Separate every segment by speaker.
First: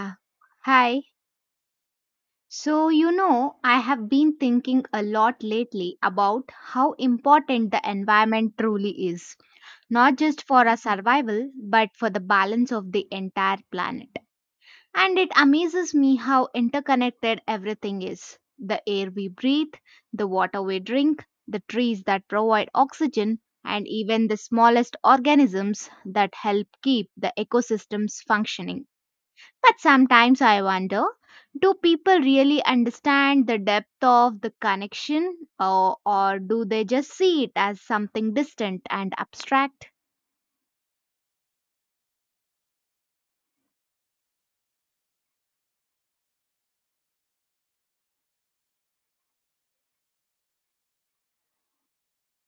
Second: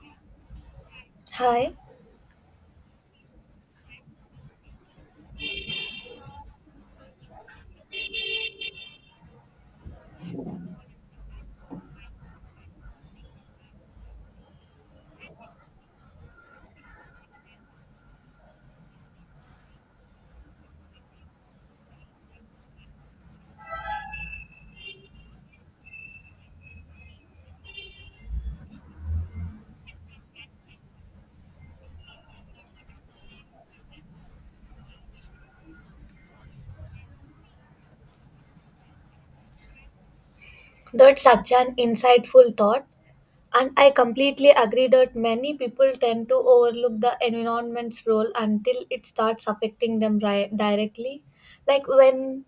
Speaker 1: Ah, hi.
Speaker 2: Hi,
Speaker 1: So, you know, I have been thinking a lot lately about how important the environment truly is, not just for our survival, but for the balance of the entire planet. And it amazes me how interconnected everything is: the air we breathe, the water we drink, the trees that provide oxygen, and even the smallest organisms that help keep the ecosystems functioning. But sometimes I wonder, do people really understand the depth of the connection or do they just see it as something distant and abstract?
Speaker 2: that's such an insightful thought, and I completely agree that many people tend to overlook the environment's role until it starts affecting them directly. Like when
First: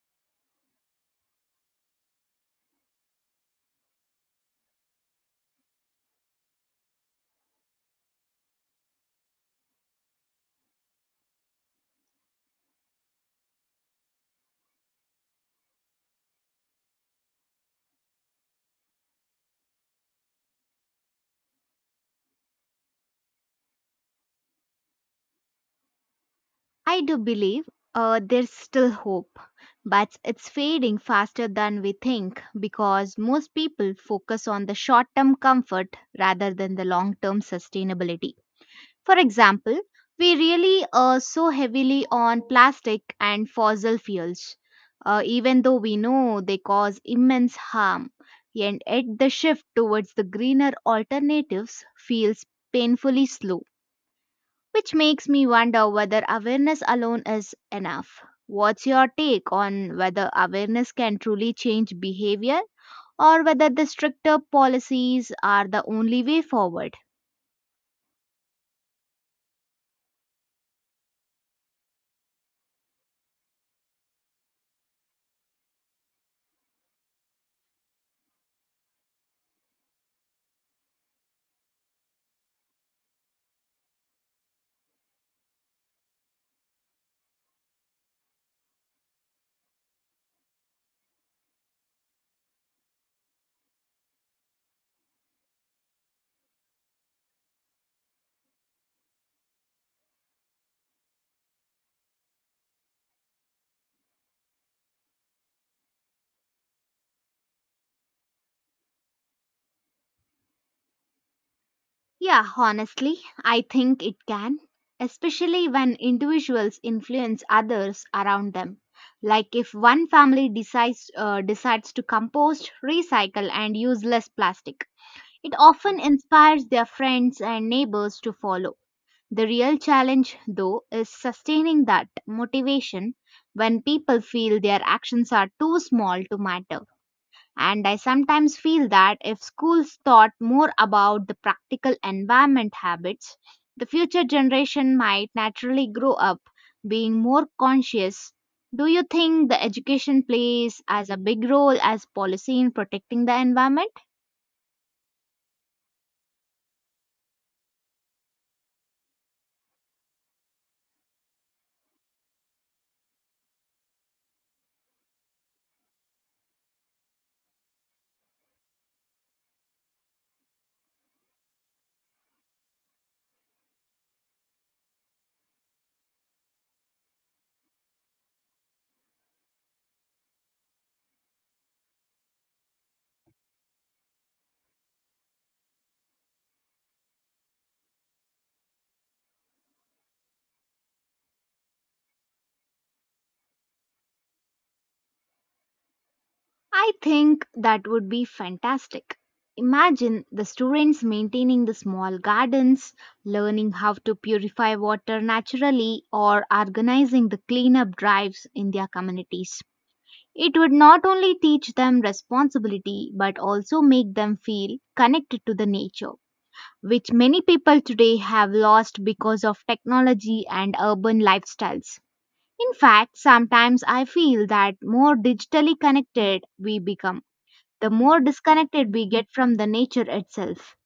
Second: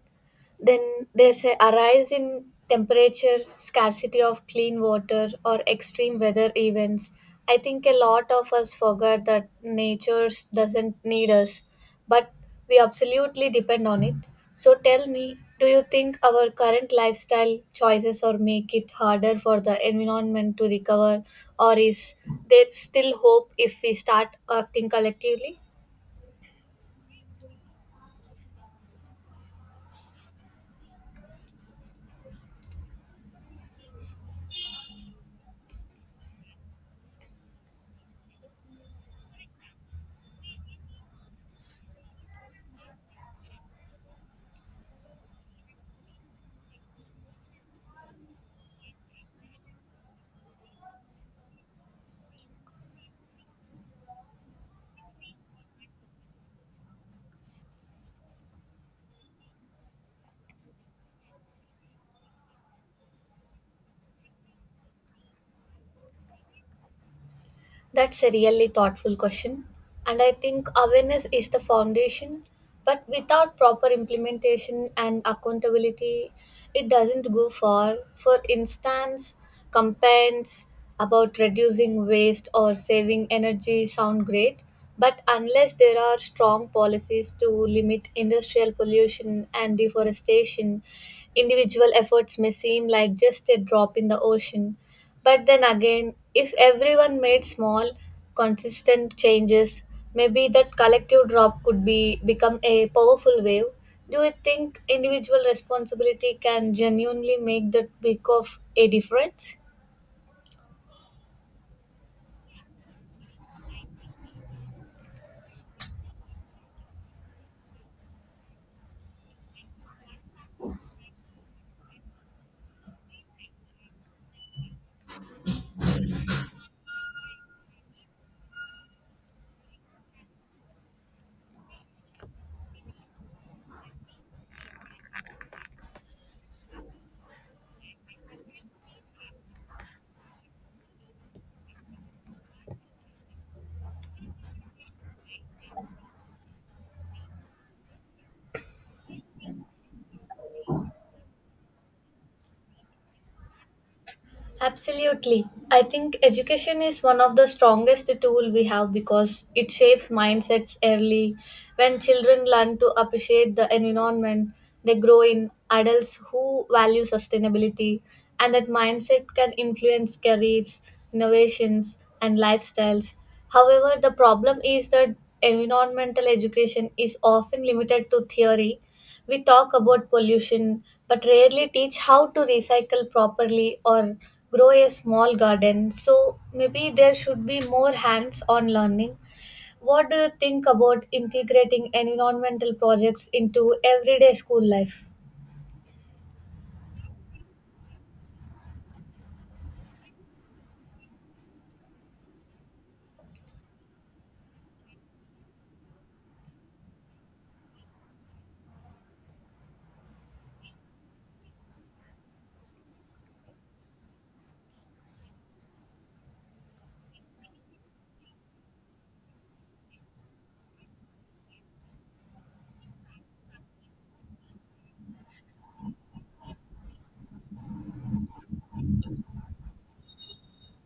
Speaker 2: Then there's a rise in temperature, scarcity of clean water, or extreme weather events. I think a lot of us forget that nature doesn't need us, but we absolutely depend on it. So tell me, do you think our current lifestyle choices or make it harder for the environment to recover, or is there still hope if we start acting collectively?
Speaker 1: I do believe there's still hope, but it's fading faster than we think because most people focus on the short term comfort rather than the long term sustainability. For example, we really so heavily on plastic and fossil fuels, even though we know they cause immense harm. And yet, the shift towards the greener alternatives feels painfully slow, which makes me wonder whether awareness alone is enough. What's your take on whether awareness can truly change behavior or whether the stricter policies are the only way forward?
Speaker 2: That's a really thoughtful question. And I think awareness is the foundation. But without proper implementation and accountability, it doesn't go far. For instance, campaigns about reducing waste or saving energy sound great, but unless there are strong policies to limit industrial pollution and deforestation, individual efforts may seem like just a drop in the ocean. But then again, if everyone made small, consistent changes, maybe that collective drop could be become a powerful wave. Do you think individual responsibility can genuinely make that big of a difference?
Speaker 1: Yeah, honestly, I think it can, especially when individuals influence others around them. Like if one family decides to compost, recycle and use less plastic. It often inspires their friends and neighbors to follow. The real challenge though is sustaining that motivation when people feel their actions are too small to matter. And I sometimes feel that if schools thought more about the practical environment habits, the future generation might naturally grow up being more conscious. Do you think the education plays as a big role as policy in protecting the environment?
Speaker 2: Absolutely. I think education is one of the strongest tool we have because it shapes mindsets early. When children learn to appreciate the environment, they grow in adults who value sustainability and that mindset can influence careers, innovations and lifestyles. However, the problem is that environmental education is often limited to theory. We talk about pollution, but rarely teach how to recycle properly or grow a small garden. So maybe there should be more hands on learning. What do you think about integrating environmental projects into everyday school life?
Speaker 1: I think that would be fantastic. Imagine the students maintaining the small gardens, learning how to purify water naturally, or organizing the cleanup drives in their communities. It would not only teach them responsibility but also make them feel connected to the nature, which many people today have lost because of technology and urban lifestyles. In fact, sometimes I feel that more digitally connected we become, the more disconnected we get from the nature itself,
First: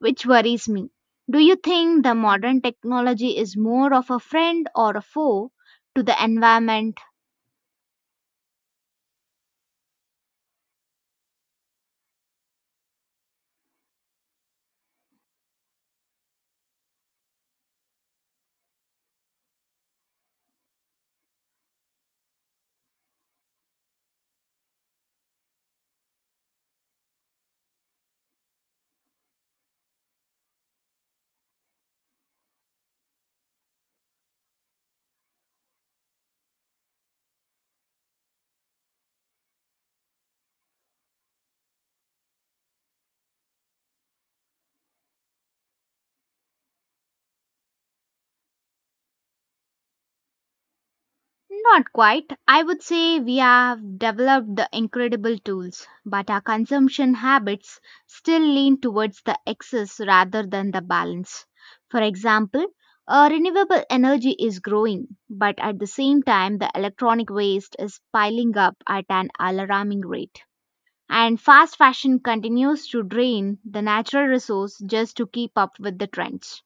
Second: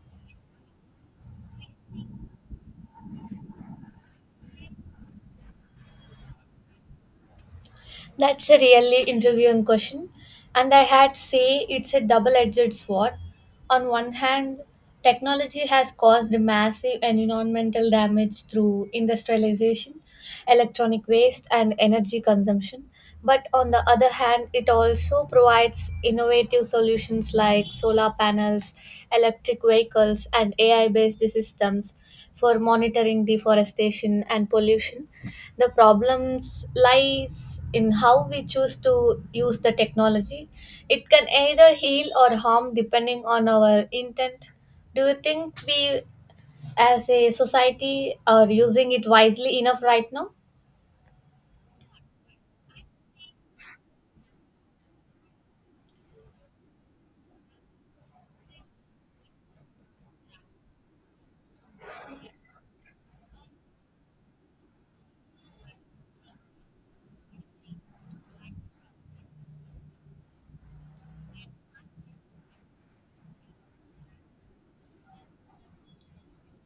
Speaker 1: which worries me. Do you think the modern technology is more of a friend or a foe to the environment?
Speaker 2: That's a really interviewing question, and I had say it's a double-edged sword. On one hand, technology has caused massive environmental damage through industrialization, electronic waste, and energy consumption. But on the other hand, it also provides innovative solutions like solar panels, electric vehicles, and AI-based systems for monitoring deforestation and pollution the problems lies in how we choose to use the technology. It can either heal or harm depending on our intent. Do you think we as a society are using it wisely enough right now?
Speaker 1: Not quite. I would say we have developed the incredible tools, but our consumption habits still lean towards the excess rather than the balance. For example, renewable energy is growing, but at the same time, the electronic waste is piling up at an alarming rate. And fast fashion continues to drain the natural resource just to keep up with the trends.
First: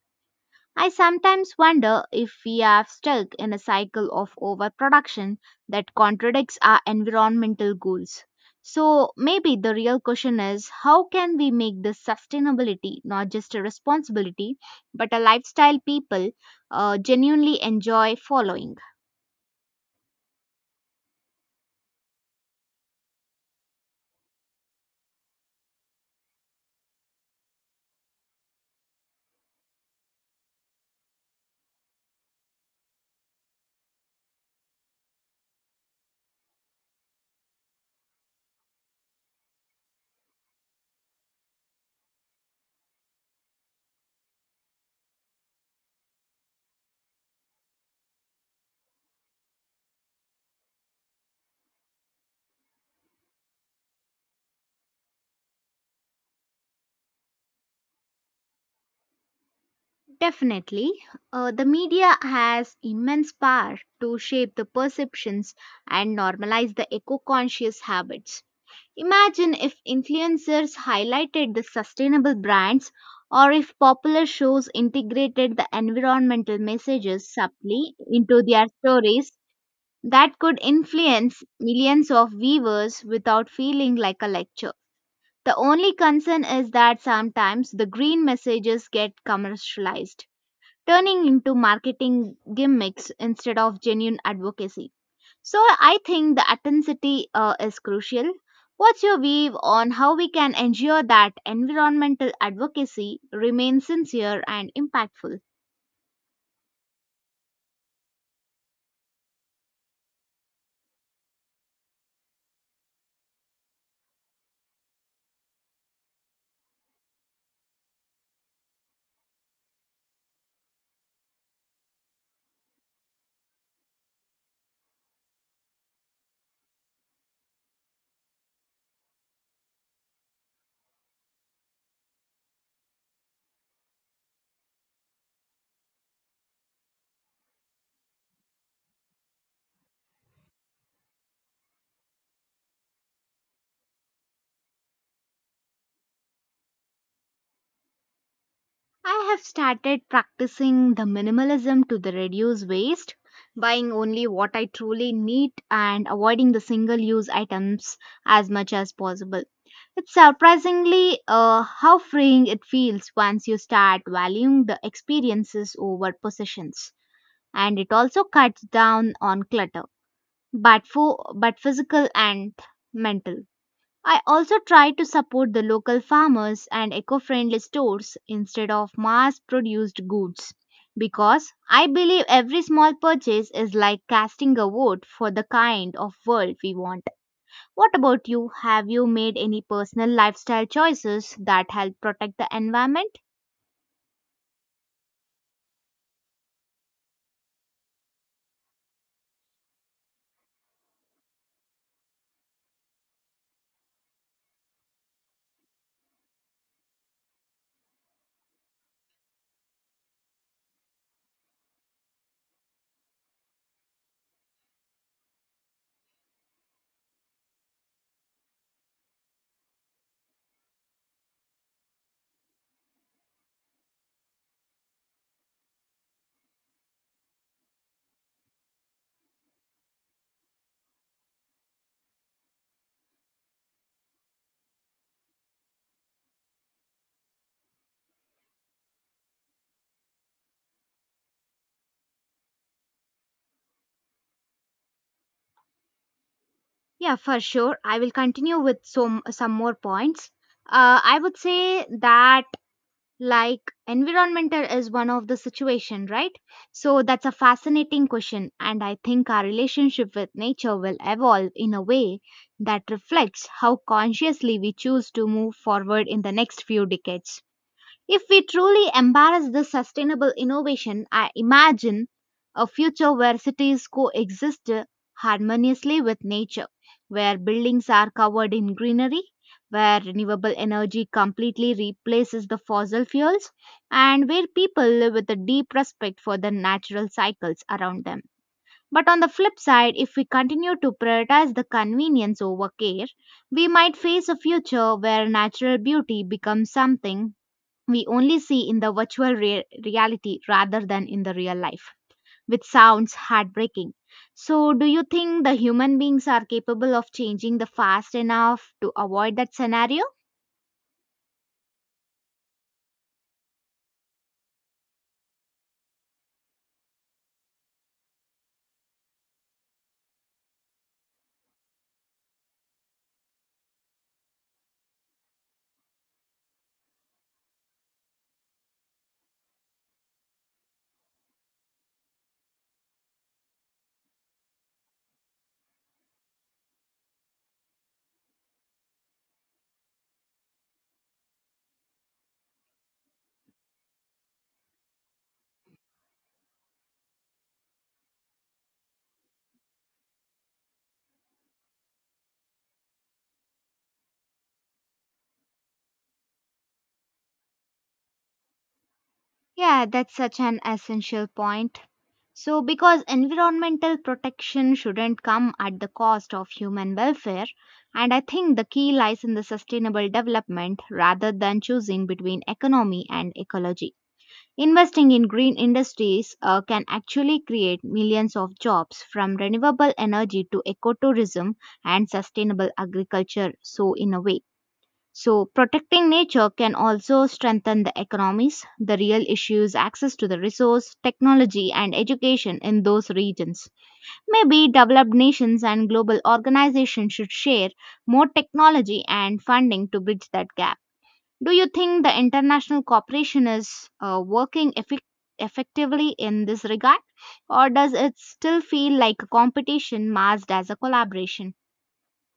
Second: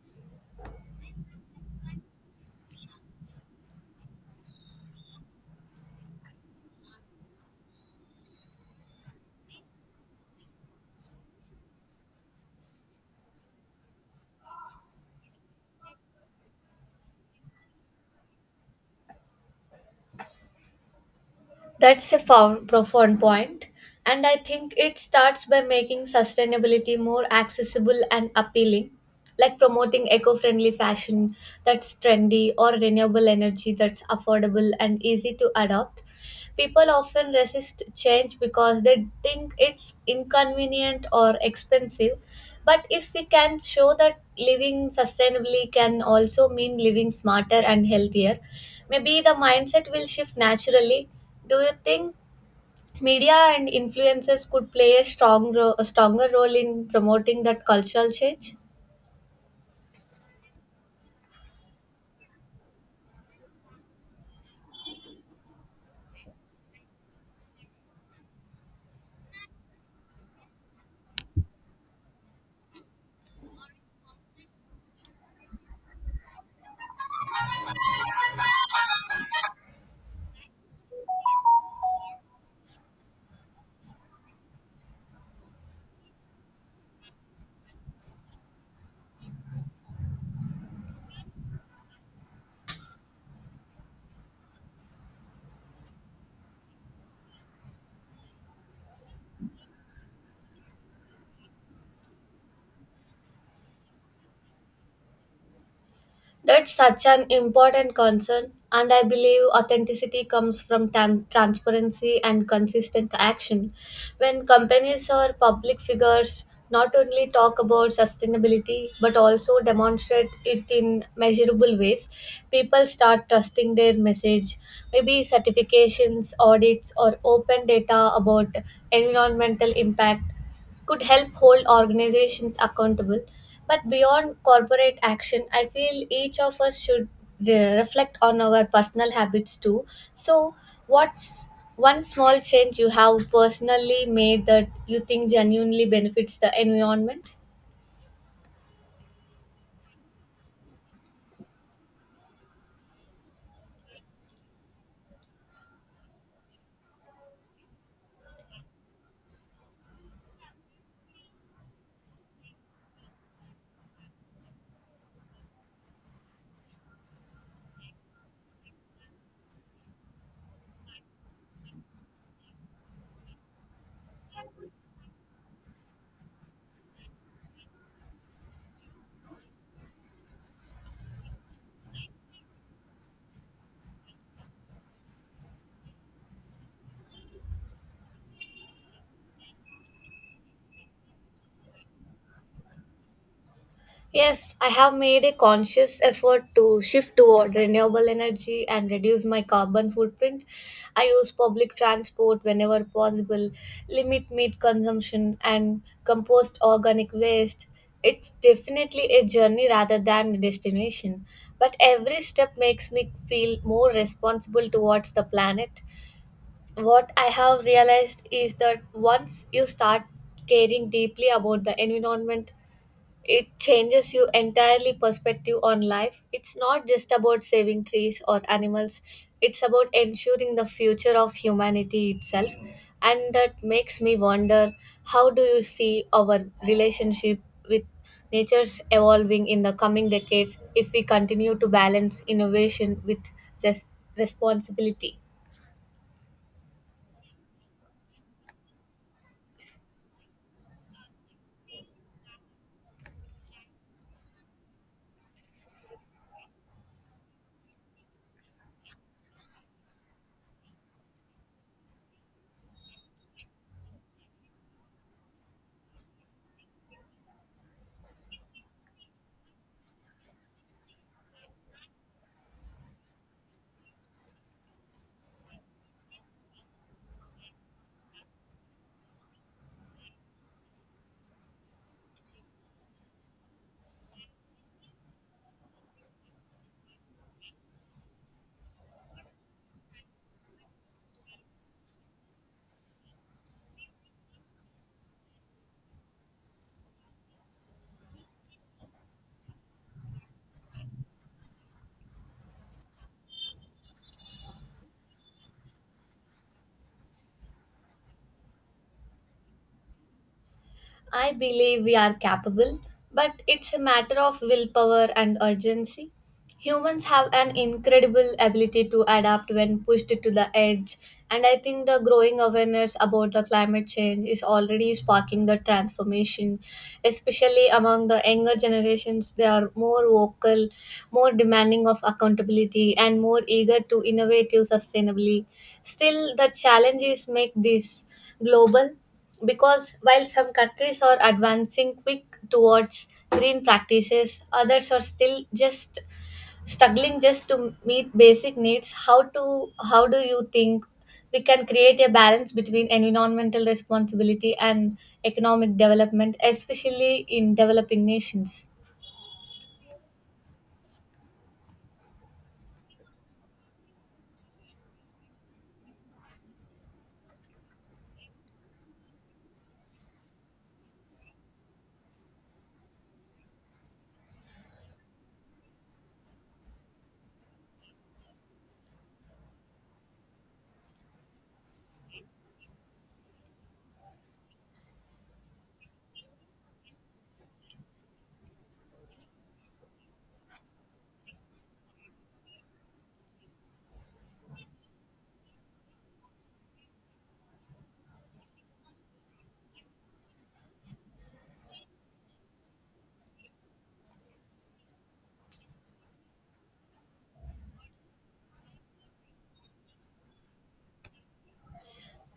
Speaker 1: I sometimes wonder if we are stuck in a cycle of overproduction that contradicts our environmental goals. So maybe the real question is, how can we make this sustainability not just a responsibility but a lifestyle people genuinely enjoy following?
Speaker 2: That's a profound point, and I think it starts by making sustainability more accessible and appealing, like promoting eco friendly fashion that's trendy or renewable energy that's affordable and easy to adopt. People often resist change because they think it's inconvenient or expensive. But if we can show that living sustainably can also mean living smarter and healthier, maybe the mindset will shift naturally. Do you think media and influencers could play a stronger role in promoting that cultural change?
Speaker 1: Definitely, the media has immense power to shape the perceptions and normalize the eco conscious habits. Imagine if influencers highlighted the sustainable brands or if popular shows integrated the environmental messages subtly into their stories that could influence millions of viewers without feeling like a lecture. The only concern is that sometimes the green messages get commercialized, turning into marketing gimmicks instead of genuine advocacy. So I think the authenticity is crucial. What's your view on how we can ensure that environmental advocacy remains sincere and impactful?
Speaker 2: That's such an important concern, and I believe authenticity comes from transparency and consistent action. When companies or public figures not only talk about sustainability but also demonstrate it in measurable ways, people start trusting their message. Maybe certifications, audits, or open data about environmental impact could help hold organizations accountable. But beyond corporate action, I feel each of us should reflect on our personal habits too. So, what's one small change you have personally made that you think genuinely benefits the environment?
Speaker 1: I have started practicing the minimalism to the reduce waste, buying only what I truly need and avoiding the single use items as much as possible. It's surprisingly how freeing it feels once you start valuing the experiences over possessions. And it also cuts down on clutter, but physical and mental. I also try to support the local farmers and eco-friendly stores instead of mass-produced goods, because I believe every small purchase is like casting a vote for the kind of world we want. What about you, have you made any personal lifestyle choices that help protect the environment?
Speaker 2: Yes, I have made a conscious effort to shift toward renewable energy and reduce my carbon footprint. I use public transport whenever possible, limit meat consumption, and compost organic waste. It's definitely a journey rather than a destination, but every step makes me feel more responsible towards the planet. What I have realized is that once you start caring deeply about the environment, it changes you entirely perspective on life. It's not just about saving trees or animals. It's about ensuring the future of humanity itself, and that makes me wonder, how do you see our relationship with nature's evolving in the coming decades if we continue to balance innovation with res- responsibility?
Speaker 1: Yeah, for sure. I will continue with some more points. I would say that like environmental is one of the situation, right? So that's a fascinating question, and I think our relationship with nature will evolve in a way that reflects how consciously we choose to move forward in the next few decades. If we truly embrace this sustainable innovation, I imagine a future where cities coexist harmoniously with nature, where buildings are covered in greenery, where renewable energy completely replaces the fossil fuels, and where people live with a deep respect for the natural cycles around them. But on the flip side, if we continue to prioritize the convenience over care, we might face a future where natural beauty becomes something we only see in the reality rather than in the real life, which sounds heartbreaking. So, do you think the human beings are capable of changing the fast enough to avoid that scenario?
Speaker 2: I believe we are capable, but it's a matter of willpower and urgency. Humans have an incredible ability to adapt when pushed to the edge, and I think the growing awareness about the climate change is already sparking the transformation, especially among the younger generations. They are more vocal, more demanding of accountability, and more eager to innovate sustainably. Still, the challenges make this global, because while some countries are advancing quick towards green practices, others are still just struggling just to meet basic needs. How do you think we can create a balance between environmental responsibility and economic development, especially in developing nations?
Speaker 1: Yeah, that's such an essential point. So, because environmental protection shouldn't come at the cost of human welfare, and I think the key lies in the sustainable development rather than choosing between economy and ecology. Investing in green industries can actually create millions of jobs, from renewable energy to ecotourism and sustainable agriculture. So, in a way, so protecting nature can also strengthen the economies. The real issue is access to the resource, technology, and education in those regions. Maybe developed nations and global organizations should share more technology and funding to bridge that gap. Do you think the international cooperation is working effic effectively in this regard, or does it still feel like a competition masked as a collaboration?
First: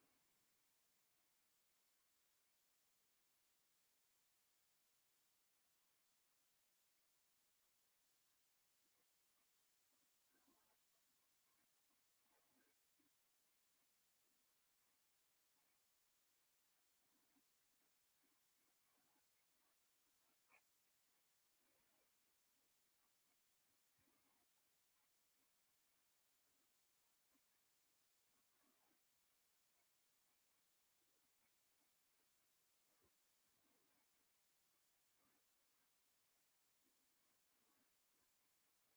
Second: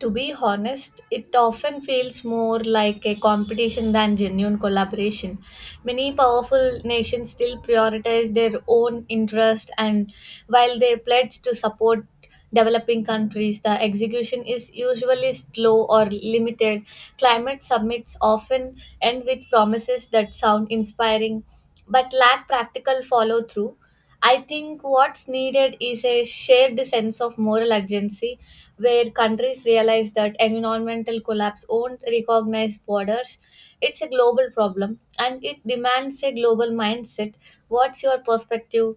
Speaker 2: To be honest, it often feels more like a competition than genuine collaboration. Many powerful nations still prioritize their own interest, and while they pledge to support developing countries, the execution is usually slow or limited. Climate summits often end with promises that sound inspiring but lack practical follow through. I think what's needed is a shared sense of moral urgency where countries realize that environmental collapse won't recognize borders. It's a global problem and it demands a global mindset. What's your perspective?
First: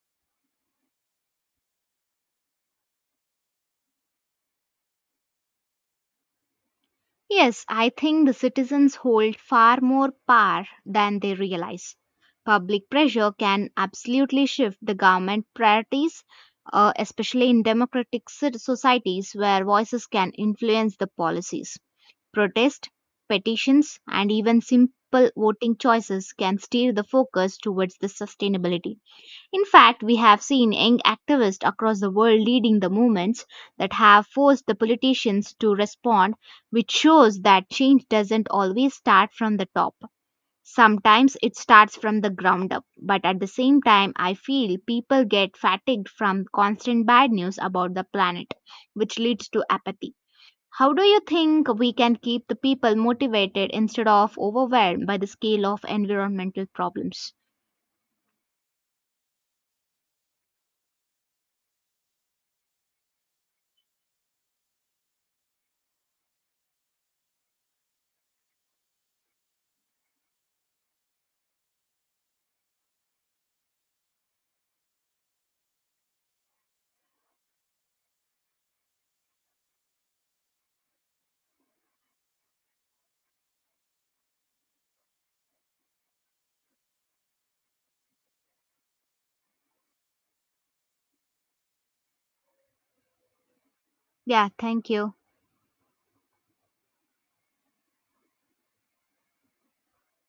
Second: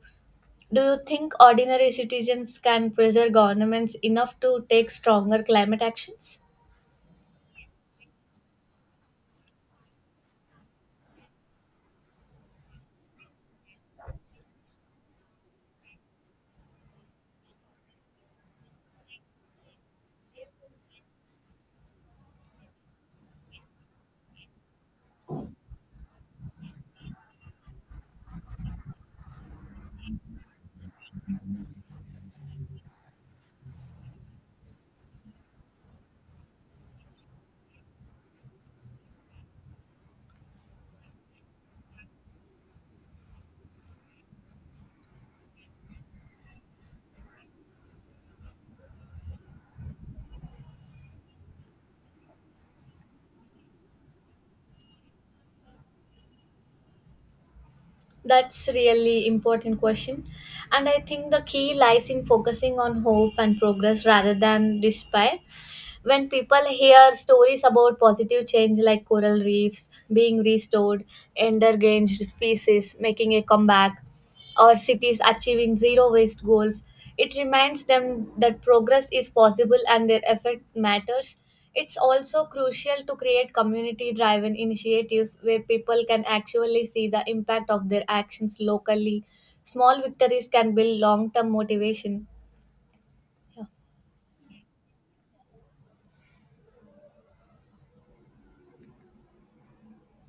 Speaker 2: Do you think ordinary citizens can pressure governments enough to take stronger climate actions?
Speaker 1: Yes, I think the citizens hold far more power than they realize. Public pressure can absolutely shift the government priorities, especially in democratic societies where voices can influence the policies. Protests, petitions, and even simple voting choices can steer the focus towards the sustainability. In fact, we have seen young activists across the world leading the movements that have forced the politicians to respond, which shows that change doesn't always start from the top. Sometimes it starts from the ground up, but at the same time, I feel people get fatigued from constant bad news about the planet, which leads to apathy. How do you think we can keep the people motivated instead of overwhelmed by the scale of environmental problems?
Speaker 2: That's really important question. And I think the key lies in focusing on hope and progress rather than despair. When people hear stories about positive change like coral reefs being restored, endangered species making a comeback, or cities achieving zero waste goals, it reminds them that progress is possible and their effort matters. It's also crucial to create community driven initiatives where people can actually see the impact of their actions locally. Small victories can build long term motivation. Yeah.
Speaker 1: Yeah, thank you.